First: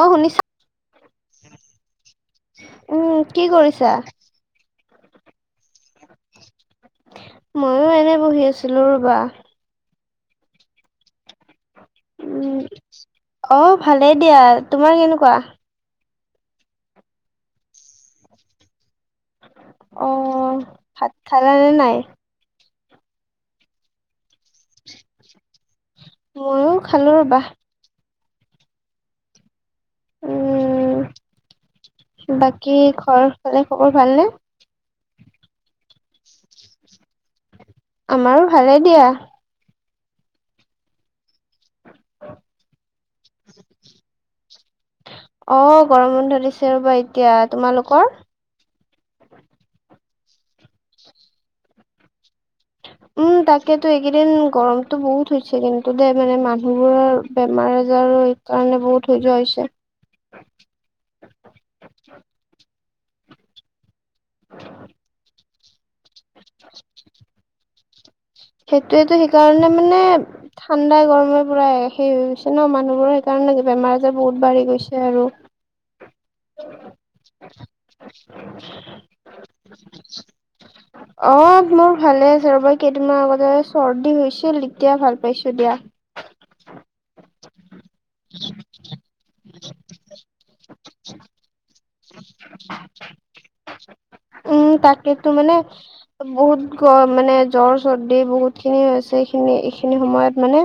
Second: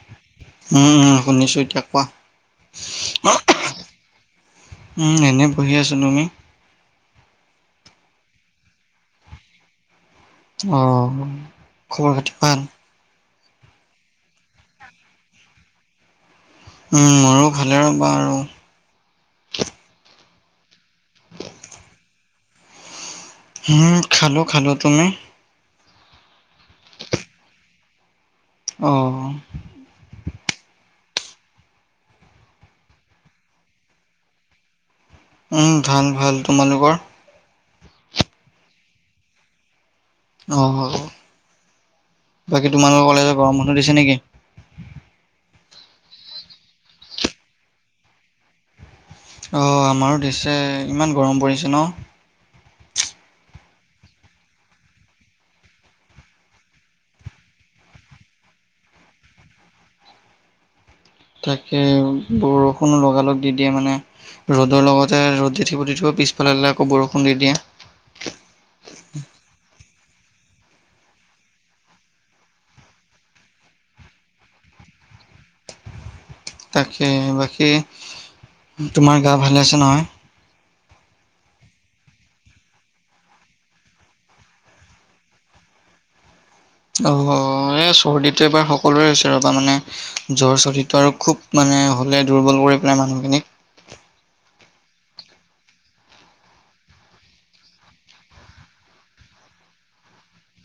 অ শুনিছা উম উম শুনিছোঁ এতিয়া কোৱা। উম কি কৰিছা উম, এনেই বহি আছো। তুমি? মইয়ো এনে বহি আছিলো ৰ'বা। অহ, খবৰ খাতি উম ভাল? অ', ভালেই দিয়া। তোমাৰ কেনেকুৱা? উম, মোৰো ভালে ৰ'বা আৰু। অ', ভাত খালা নে নাই? উম, খালো, খালো। তুমি? মইয়ো খালো ৰ'বাহ। অ'। উম বাকী ঘৰ ফালে খবৰ ভালনে উম ভাল ভাল তোমালোকৰ আমাৰো ভালে দিয়া অ-হ -অ বাকী তোমালোকৰ কলেজৰ গৰম বন্ধ দিছে নেকি অ', গৰম বন্ধ দিছে ৰ'বা এতিয়া, তোমালোকৰ অ', আমাৰো দিছে, ইমান গৰম পৰিছে ন উম, তাকেতো, এইকেইদিন গৰমতটো বহুত হৈছে কিন্তু দে মানে মানুহবোৰৰ বেমাৰ আজাৰ কাৰণে বহুত হৈ যোৱা হৈছে তাকে বৰষুণো লগালগ দি দিয়ে মানে ৰ'দৰ লগতে, ৰ'দ দি থাকিব, দি থাকিব, পিছ ইফালে আক বৰষুণ দি দিয়ে সেইটোয়েতো, সেইকাৰণে মানে ঠাণ্ডাই গৰমে পুৰা হেৰি হৈ গৈছে ন মানুহবোৰৰ সেইকাৰণে বেমাৰ আজাৰ বহুত বাঢ়ি গৈছে আৰু [unintelligible] তাকেই বাকী তোমাৰ গা ভালে আছে নহয় অ', মোৰ ভালে আছে ৰ'বা কেত দুদিন মান আগতে চৰ্দি হৈছিল এতিয়া ভাল পাইছো দিয়া অ-হ এই চৰ্দিতটো এবাৰ সকলোৰে হৈছে ৰ'বা মানে জ্বৰ চৰ্দিটো আৰু খুব মানে হ'লে দুৰ্বল কৰি পেলাই মানুহখিনিক উম, তাকেতো মানে বহুত গৰম মানে জ্বৰ চৰ্দি বহুত খিনি হৈছে এইখিনি, এইখিনি সময়ত মানে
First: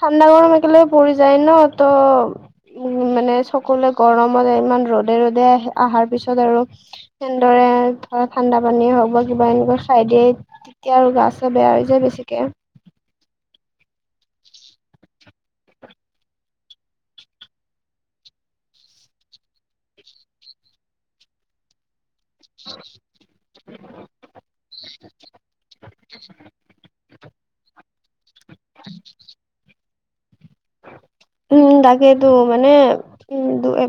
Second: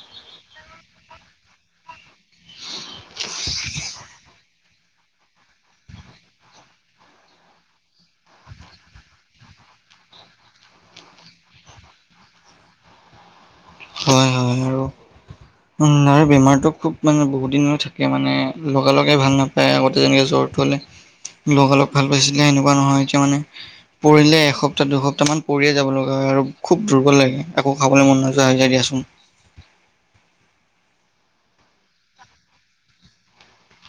ঠাণ্ডা-গৰম একেলগে পৰি যায় ন' ত' উ মানে সকলোৱে গৰমত ইমান ৰ'দে ৰ'দে অহাৰ পিছত আৰু এনেদৰে ধৰা ঠাণ্ডা পানী হওক বা কিবা এনেকুৱা খাই দিয়ে এতিয়া আৰু গা-চা বেয়া হৈ যায় বেছিকে হয়, হয় আৰু লাৰ বেমাৰতো খুব মানে বহুত দিনলে থাকে মানে লগে লগেই ভাল নাপ আগতে যেনেকে জ্বৰটো হ'লে লগা-লগ ভাল পাইছিলে সেনেকুৱা নহয় এতিয়া মানে পৰিলে এসপ্তাহ-দুসপ্তাহ মান পৰিয়ে যাব লগা হয় আৰু খুব দুৰ্বল লাগে একো খাবলৈ মন নাযায় দিয়াচোন উম ত, কেইেতো মানে উম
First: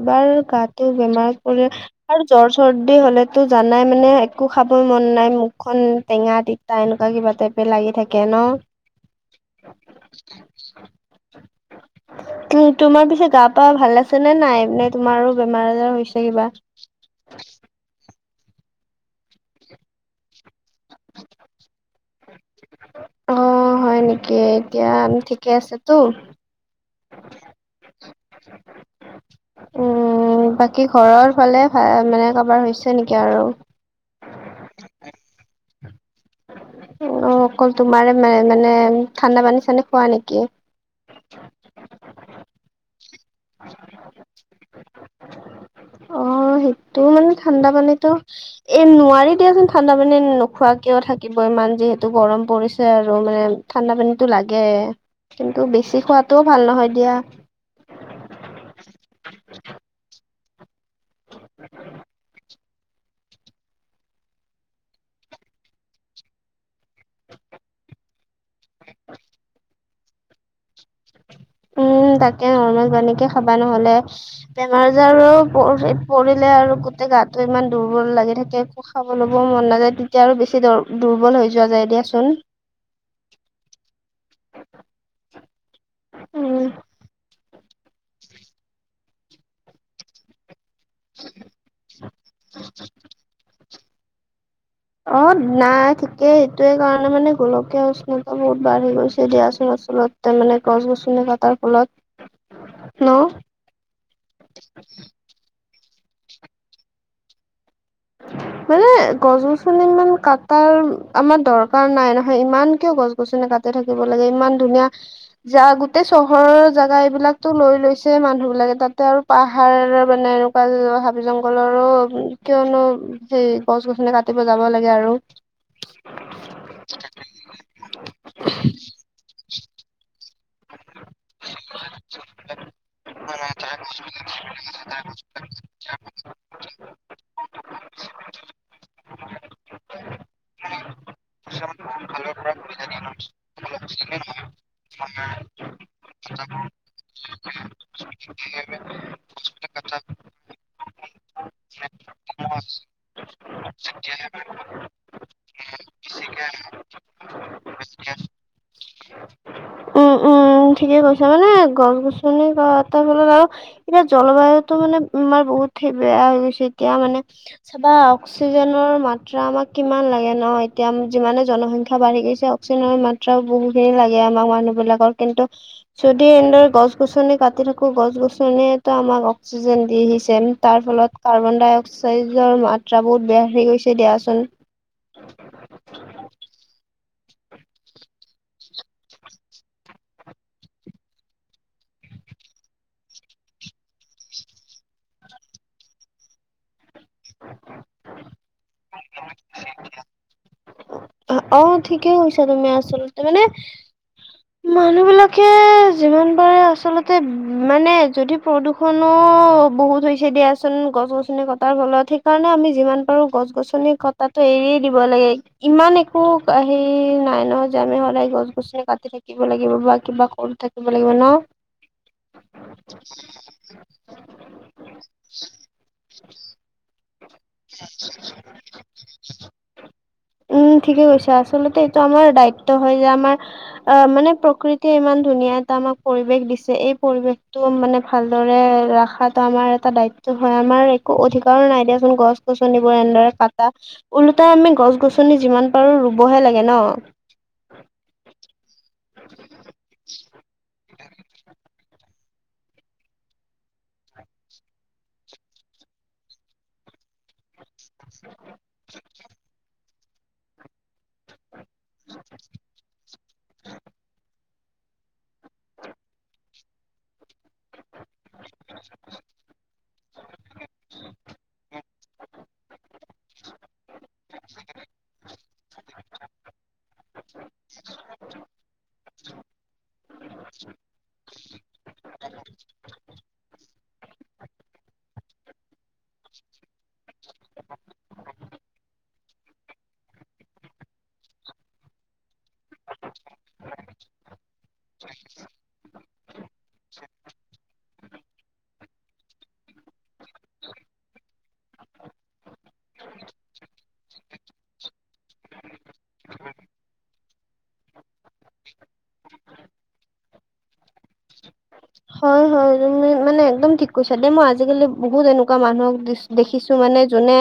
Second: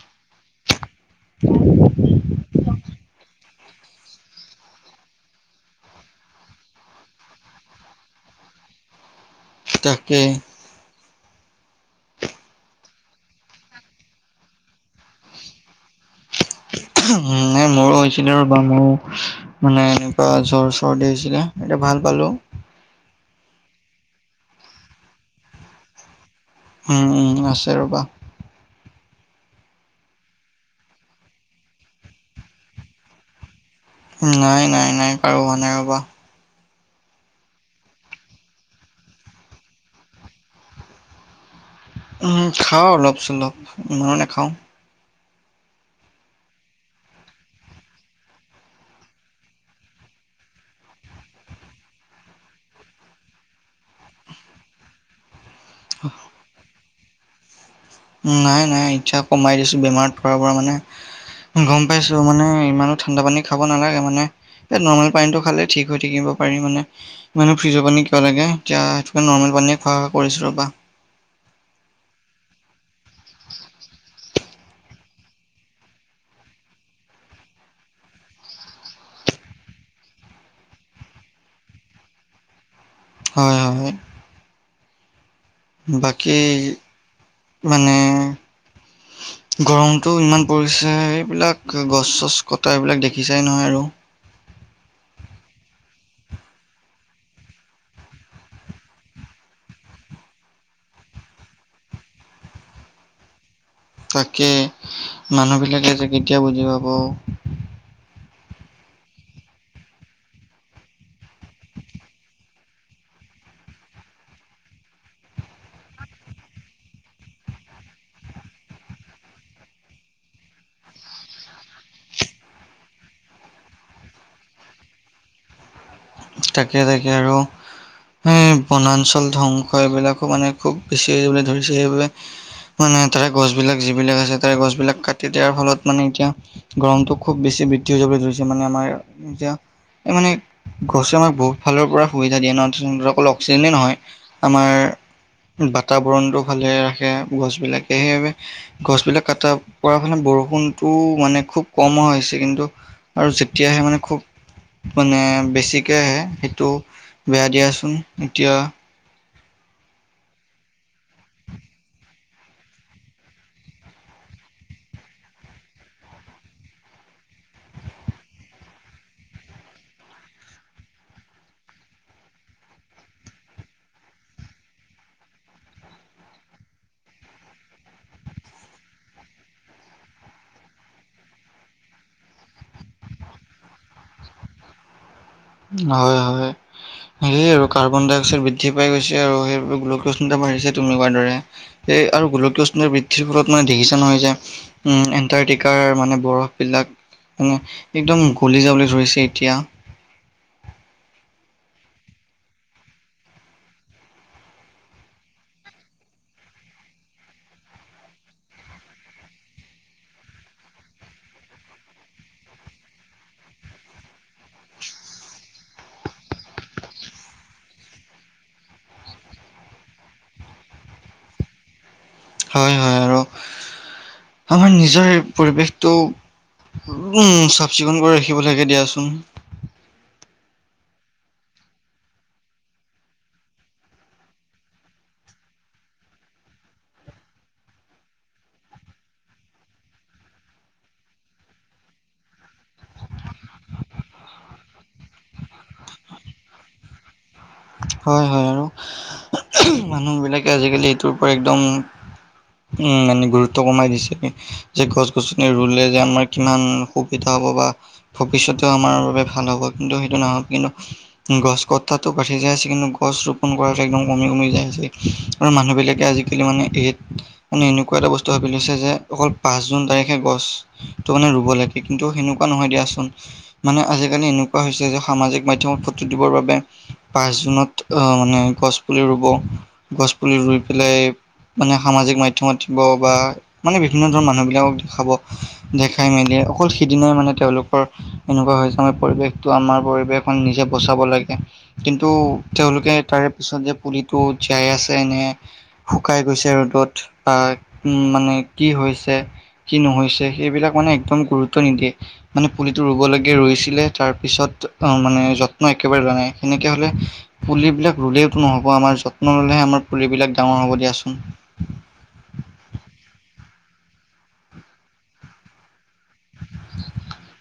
বাৰ গাটো বেমাৰত পৰি আৰু জ্বৰ-চৰ্দি হ'লে টো জানাই মানে একো খাব মন নাই মুখখন টেঙা-তিতা এনেকুৱা কিবা টাইপে লাগি থাকে ন' [unintelligible] তাকে তোমাৰ পিছে গা-পা ভাল আছে নে নাই নে তোমাৰো বেমাৰ-আজাৰ হৈছে কিবা মোৰো হৈছিলে ৰবা ম‌ও মানে এনেকুৱা জ্বৰ-চৰ্দি হৈছিলে এতিয়া ভাল পালো অ, হয় নেকি এতিয়া ঠিকে আছেতো উম, উম, আছে ৰ'বা উম, বাকী ঘৰৰ ফালে ভ মানে কাৰোবাৰ হৈছে নেকি আৰু নাই, নাই, নাই কাৰো হোৱা নাই ৰবা অ, অকল তোমাৰে মানে মানে ঠাণ্ডা পানী-চানী খোৱা নেকি উম খাও অলপ-চলপ ইমানো নাখাও অ, সেইটো মানে ঠাণ্ডা পানীতো এ নোৱাৰি দিয়াচোন ঠাণ্ডা পানী নোখোৱাকে থাকিব ইমান যিহেতু গৰম পৰিছে আৰু মানে ঠাণ্ডা পানীটো লাগে কিন্তু বেছি খোৱাতটোও ভাল নহয় দিয়া। নাই নাই ইতা কমাই দিছো বেমাৰত পৰাৰপৰা মানে গম পাইছো মানে ইমানো ঠাণ্ডা পানী খাব নালাগে মানে নৰ্মেল পানীটো খালে ঠিক হৈ থাকিব পাৰি মানে। মানে ফ্ৰীজৰ পানী কিয় লাগে, এতিয়া সেইতো কাৰনে নৰ্মেল পানীয়ে খোৱা কৰিছো ৰবা। উম তাকে নৰ্মেল পানীকে খাবা নহ'লে বেমাৰ-আজাৰো পৰি পৰিলে আৰু গোতেই গোটেই গাটো ইমান দুৰ্বল লাগি থাকে। খাবলৈবও মন নাযায় তেতিয়া আৰু বেছি দ দুৰ্বল হৈ যোৱা যায় দিয়াচোন। হয়, হয়। বাকী উম মানে গৰমটো ইমান পৰিছে এইবিলাক গছ চছ-কটা এইবিলাক দেখিছাই নহয় আৰু। অ নাই থিকে সেইটোৱে কাৰণে মানে গোলকীয়া উষ্ণতা বহুত বাঢ়ি গৈছে দিয়াছোন আছলটে। মানে গছ-গছনি কতাৰ ফলত ন'। তাকে মানুহ বিলাকে যে কেতিয়া বুজি পাব। [inaudible] মানে গছ-গছনি ইমান কাটাৰ আমাৰ দৰকাৰ নাই নহয় ইমান কিয় গছ গছনি কাটি থাকিব লাগে ইমান ধুনীয়া যা গোটেই চহৰৰ জাগা এইবিলাকো লৈ লৈছে মানুহ বিলাকে তাতে আৰু পাহাৰ আৰু মানে এনেকুৱা হাবি-জংঘলৰো উ কিয়নো সেই গছ-গছনি কাটিব যাব লাগে আৰু। তাকে-তাকে আৰু এই বনাঞ্চল ধ্বংস এইবিলাকো মানে খুব বেছি হৈ যাবলৈ ধৰিছে সেইবালে মানে তাৰে গছ বিলাক যিবিলাক আছে তাৰে গছ বিলাক কাটি দিয়াৰ ফলত মানে এতিয়া গৰমটো খুব বেছি বৃদ্ধি হৈ যাবলৈ ধৰিছে মানে আমাৰ এতিয়া এই মানে গছ আমাক বহুত ফালৰ পৰা সুবিধা দিয়ে ন অকল অক্সিজেনেই নহয় আমাৰ বাতাবৰণতটো ভালে ৰাখে গছবিলাকে সেইবাবে গছবিলাক কটা পৰা ফালে বৰষুণতটো মানে খুব কম হৈছে কিন্তু আৰু যেতিয়া আহে মানে খুব মানে বেছিকে আহে সেইটো বেয়া দিয়াচোন এতিয়া উ ঠিকে কৈছা মানে গছ গছনি কাতাৰ ফলত আৰু এতিয়া জলবায়ুতো মানে আমাৰ বহুত বেয়া হৈ গৈছে এতিয়া মানে চাবা অক্সিজেনৰ মাত্ৰা আমাক কিমান লাগে ন এতিয়া যিমানে জনসংখ্যা বাঢ়ি গৈছে চোনৰ মাত্ৰা বহুটেই লাগে আমাৰ মানুহ বিলাকৰ কিন্তু যদি এনেদৰে গছ গছনি কাটি থাকো গছ গছনিয়েতো আমাক অক্সিজেন দি আহিছে তাৰ ফলত কাৰ্বন ডাই অক্সাইডৰ মাত্ৰা বহুত বাঢ়ি গৈছে দিয়াচোন হয় হয় সেইয়ে আৰু কাৰ্বন-ডাই-অক্সাইড বৃদ্ধি পাই গৈছে আৰু সেই বাবে গোলকীয় উষ্ণতা বাঢ়িচে তুমি কোৱাৰ দৰে। সেইে আৰু গোলকীয় উষ্ণতা বৃদ্ধিৰ ফলত মানে দেখছাই নহয় এতিয়া উম এণ্টাৰ্টিকাৰ মানে বৰফবিলাক উম, একদম গলি যাবলে ধৰিছে এতিয়া। অ অ ঠিকেই কইছা তুমি আচলতে মানে মানুহ বিলাকে যিমান পাৰে আচলতে মানে যদি প্ৰদূষ খোনো বহুত হৈছে দিয়াচোন গছ গছনি কটাৰ ফলত সেইকাৰণে আমি যিমান পাৰো গছ গছনি কত তাতো এৰিয়ে দিব লাগে ইমান একো কা হেৰি নাই নহ যানোএ আমি গছ গছনি কাটি থাকি থাকিব লাগিব বা কিবা কম থাকিব লাগিব ন হয় হয় আৰু আমাৰ নিজৰে পৰিৱেশটো উম' চাফ-চিকুণ কৰি ৰাখিব লাগে দিয়াচোন। উম' ঠিকে কৈছা, আচলতে এইটো আমাৰ দায়িত্ব হয় যে আমাৰ- অ মানে প্ৰকৃতিয়ে ইমান ধুনীয়া এটা আমাক পৰিৱেশ দিছে, এই পৰিৱেশটো মানে ভালদৰে ৰখাত টো আমাৰ এটা দায়িত্ব হয়। আমাৰ একো অধিকাৰো নাই দিয়াচোন গছ-গছনিবোৰ এনেদৰে কাটা, ওলোটাই আমি গছ-গছনি যিমান পাৰো ৰুবহে লাগে ন। হয় হয়, আৰু মানুহ বিলাকে আজিকালি এইটোৰ পৰা একদম, মানে গুৰুত্ব কমাই দিছে, যে গছ-গছনি ৰুলে যে আমাৰ কিমান সুবিধা হ'ব বা- ভৱিষ্যতে আমাৰ বাবে ভাল হ'ব, কিন্তু সেইটো নহ কিন্তু গছ [unintelligible] আছে কিন্তু গছ ৰোপন কৰাটো একদম কমি কমি যায় আছে। আৰু মানুহ বিলাকে আজিকালি মানে এই মানে এনেকুৱা এটা বস্তু ভাবি লৈছে যে, অকল পাঁচ জুন তাৰিখে গছ ত মানে ৰুব লাগে, কিন্তু সেনেকুৱা নহয় দিয়াচোন। মানে আজিকালি এনেকুৱা হৈছে যে, সামাজিক মাধ্যমত ফটো দিবৰ বাবে পাঁচ জুনত মানে গছপুলি ৰুব, গছপুলি ৰুই পেলাই মানে সামাজিক মাধ্যমত দিব বা মানে বিভিন্ন ধৰণৰ মানুহ বিলাকক দেখাব, দেখাই মেলি অকল সিদিনাই মানে তেওঁলোকৰ এনেকুৱা হৈছে আমাৰ পৰিৱেশটো আমাৰ, পৰিৱেশ নিজে বচাব লাগে। কিন্তু তেওঁলোকে তাৰে পিছত যে পুলিটো জীয়াই আছে নে- শুকাই গৈছে ৰ'দত বা মানে কি হৈছে কি নহৈছে সেইবিলাক মানে একদম গুৰুত্ব নিদিয়ে। মানে পুলিটো ৰুব লাগে ৰুইছিলে, তাৰ পিছত মানে যত্ন একেবাৰে লোৱা নাই। তেনেকে হ'লে পুলিবিলাক ৰুলেওতো নহ'ব, আমাৰ যত্ন ললেহে আমাৰ পুলিবিলাক ডাঙৰ হ'ব দিয়াচোন। হয় হয় তুমি মানে একদম ঠিক কৈছা দেই, মই আজিকালি বহুত এনেকুৱা মানুহক দি- দেখিছো মানে যোনে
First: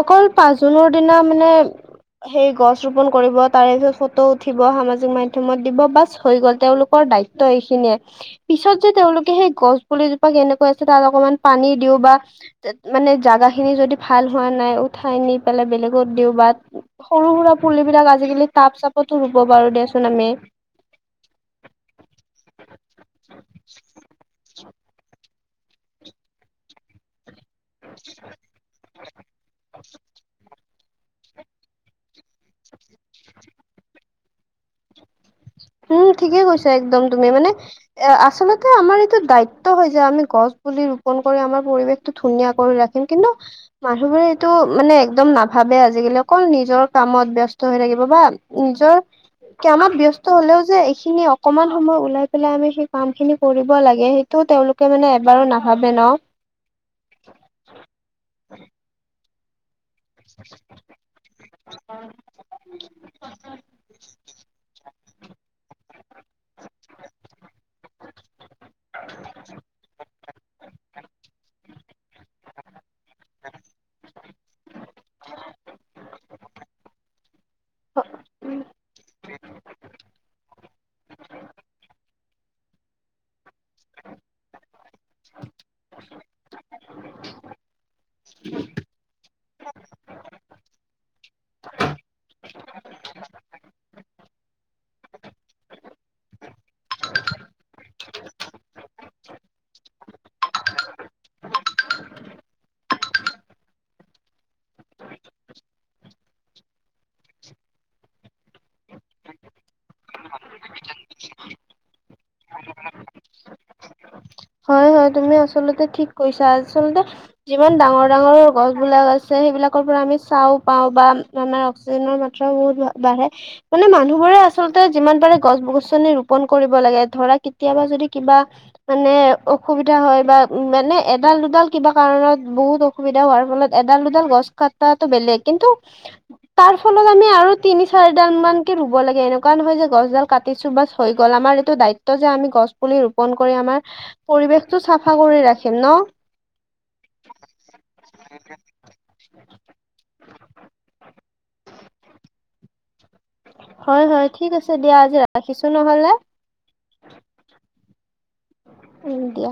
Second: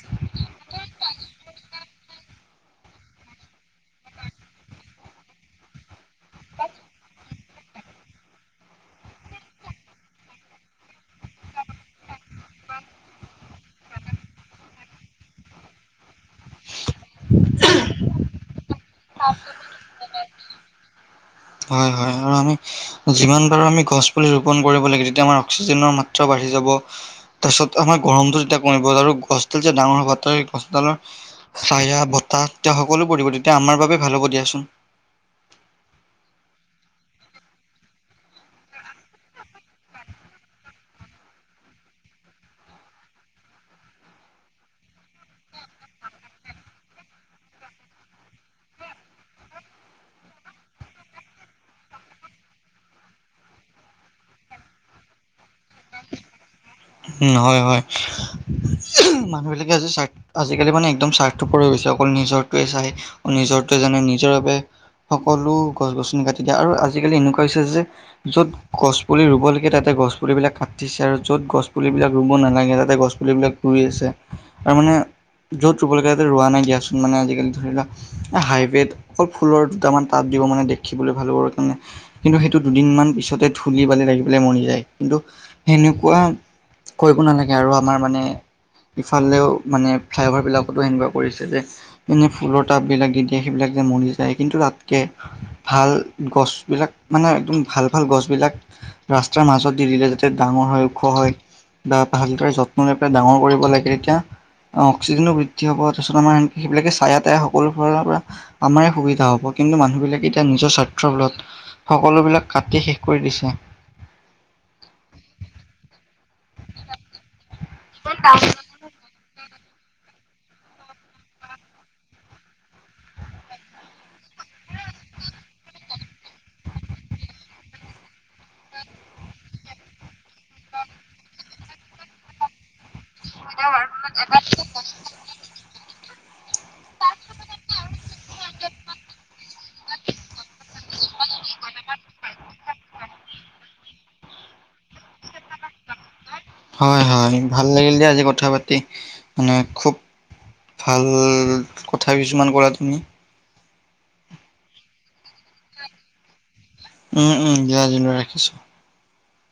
অকল পাঁচ জুনৰ দিনা মানে সেই গছ ৰোপন কৰিব, তাৰে পিছত ফটো উঠিব, সামাজিক মাধ্যমত দিব, বাছ হৈ গ'ল তেওঁওলোকৰ দায়িত্ব। ত এইখিনিয়ে- পিছত যে তেওঁলোকে সেই গছ পুলিজোপা কেনেকুৱা আছে, তাত অকমান পানী দিওঁ বা- মানে জাগা খিনি যদি ভাল হোৱা নাই, উঠাই নি পেলাই বেলেগত দিওঁ বা সৰু সুৰা পুলিবিলাক আজিকালি তাপ চাপতো ৰুব পাৰো দিয়াচোন আমি। হয় হয়, আৰু আমি যিমান পাৰো আমি গছ পুলি ৰোপন কৰিব লাগে তেতিয়া আমাৰ অক্সিজেনৰ মাত্ৰা বাঢ়ি যাব। তাৰপিছত আমাৰ গৰমটো যেতিয়া কমিব আৰু গছডাল যে ডাঙৰ হোৱা পাত গছডালৰ- হায়া বতাহ তেতিয়া সকলো পৰিব তেতিয়া আমাৰ বাবে ভাল হ'ব দিয়াচোন। উম ঠিকে কৈছা একদম তুমি, মানে- এ আচলতে আমাৰ এইটো দায়িত্ব হয় যে আমি গছ পুলি ৰোপন কৰি আমাৰ পৰিৱেশ ধুনিয়া কৰি ৰাখিম, কিন্তু- মানুহবোৰে এইটো মানে একদম নাভাবে আজিকালি, অকল নিজৰ কামত ব্যস্ত হৈ থাকিব বা- নিজৰ কামত ব্যস্ত- ট হ'লেও যে এইখিনি অকমান সময় উওলাই পেলাই আমি সেই কাম খিনি কৰিব লাগে তো তেওঁলোকে মানে এবাৰো নাভাবে ন? উ হয় হয়, মানুহ বিলাকে আজি চাৰ্ট আজিকালি মানে একদম চাৰ্ট- অকল নিজৰটোৱে চাই, নিজৰে জানে, নিজৰ বাবে- সকলো গছ-গছনি কাটি দিয়ে, আৰু আজিকালি এনেকুৱা হৈছে যে- য'ত গছ পুলি ৰুব লাগে তাতে গছ পুলি বিলাক কাটিছে আৰু য'ত গছ- পুলিবিলাক ৰুৱ নালাগে যাতে গছ পুলিবিলাক ৰুই আছে তাৰমানে। য'ত ৰুব লাগে তাতে ৰোৱা নাই দিয়াচোন মানে আজিকালি ধৰি লোৱা। ন। হাইব্ৰীড অকল ফুলৰ দুটামান টাব দিব মানে দেখিবলৈ ভাল হবৰ কাৰণে। কিন্তু সেইটো দুদিনমান পিছতে ধুলি বালি লাগি পেলাই মৰি যায় কিন্তু সেনেকুৱা। কৰিব নালাগে আৰু আমাৰ মানে ইফালেও মানে ফ্লাইঅভাৰ বিলাকতো সেনেকুৱা কৰিছে যে এনেই ফুলৰ টাববিলাক দি দিয়ে সেইবিলাক যে মৰি যায় কিন্তু তাতকে। ভাল গছবিলাক মানে একদম ভাল, ভাল গছবিলাক। ৰাস্তাৰ মাজত দি দিলে যাতে ডাঙৰ হয় ওখ হয়। বা ভালদৰে যত্ন লৈ পেলাই ডাঙৰ কৰিব লাগে তেতিয়া। অক্সিজেন বৃদ্ধি তাৰপিছত আমাৰ সেইবিলাকে ছায়া তায়া সকলো ফালৰ পৰা। আমাৰে সুবিধা হ'ব কিন্তু মানুহবিলাক এতিয়া নিজৰ স্বাৰ্থৰ ফলত সকলো বিলাক কাটি শেষ কৰি দিছে। হয়, হয় তুমি আচলতে ঠিক কৈছা আচলতে যিমান ডাঙৰ, ডাঙৰ গছ। বিলাক আছে সেইবিলাকৰ পৰা আমি চাও পাওঁ বা আমাৰ অক্সিজেনৰ মাত্ৰাও বহুত বাঢ়ে। মানে মানুহবোৰে আচলতে যিমান পাৰে গছ গছনি ৰোপন কৰিব লাগে ধৰা কেতিয়াবা যদি কিবা। মানে অসুবিধা হয় বা মানে এডাল দুডাল কিবা কাৰণত বহুত অস অসুবিধা হোৱাৰ ফলত এডাল দুডাল গছ কটাটো বেলেগ কিন্তু তাৰ ফলত আমি আৰু তিনি চাৰিডাল মানকে ৰুৱ লাগে এনেকুৱা নহয় যে গছডাল কাটিছো বাছ হৈ গ'ল আমাৰ এইটো দায়িত্ব যে আমি গছ পুলি ৰোপন কৰি আমাৰ। পৰিৱেশটো চাফা কৰি ৰাখিম নহ। হয়, হয় ভাল লাগিল দিয়া আজি কথা পাতি মানে খুব ভাল কথা কিছুমান কলা তুমি। হয়, হয় ঠিক আছে দিয়া আজি ৰাখিছো নহ'লে। উম উম দিয়া আজিলৈ ৰাখিছো। উম দিয়া।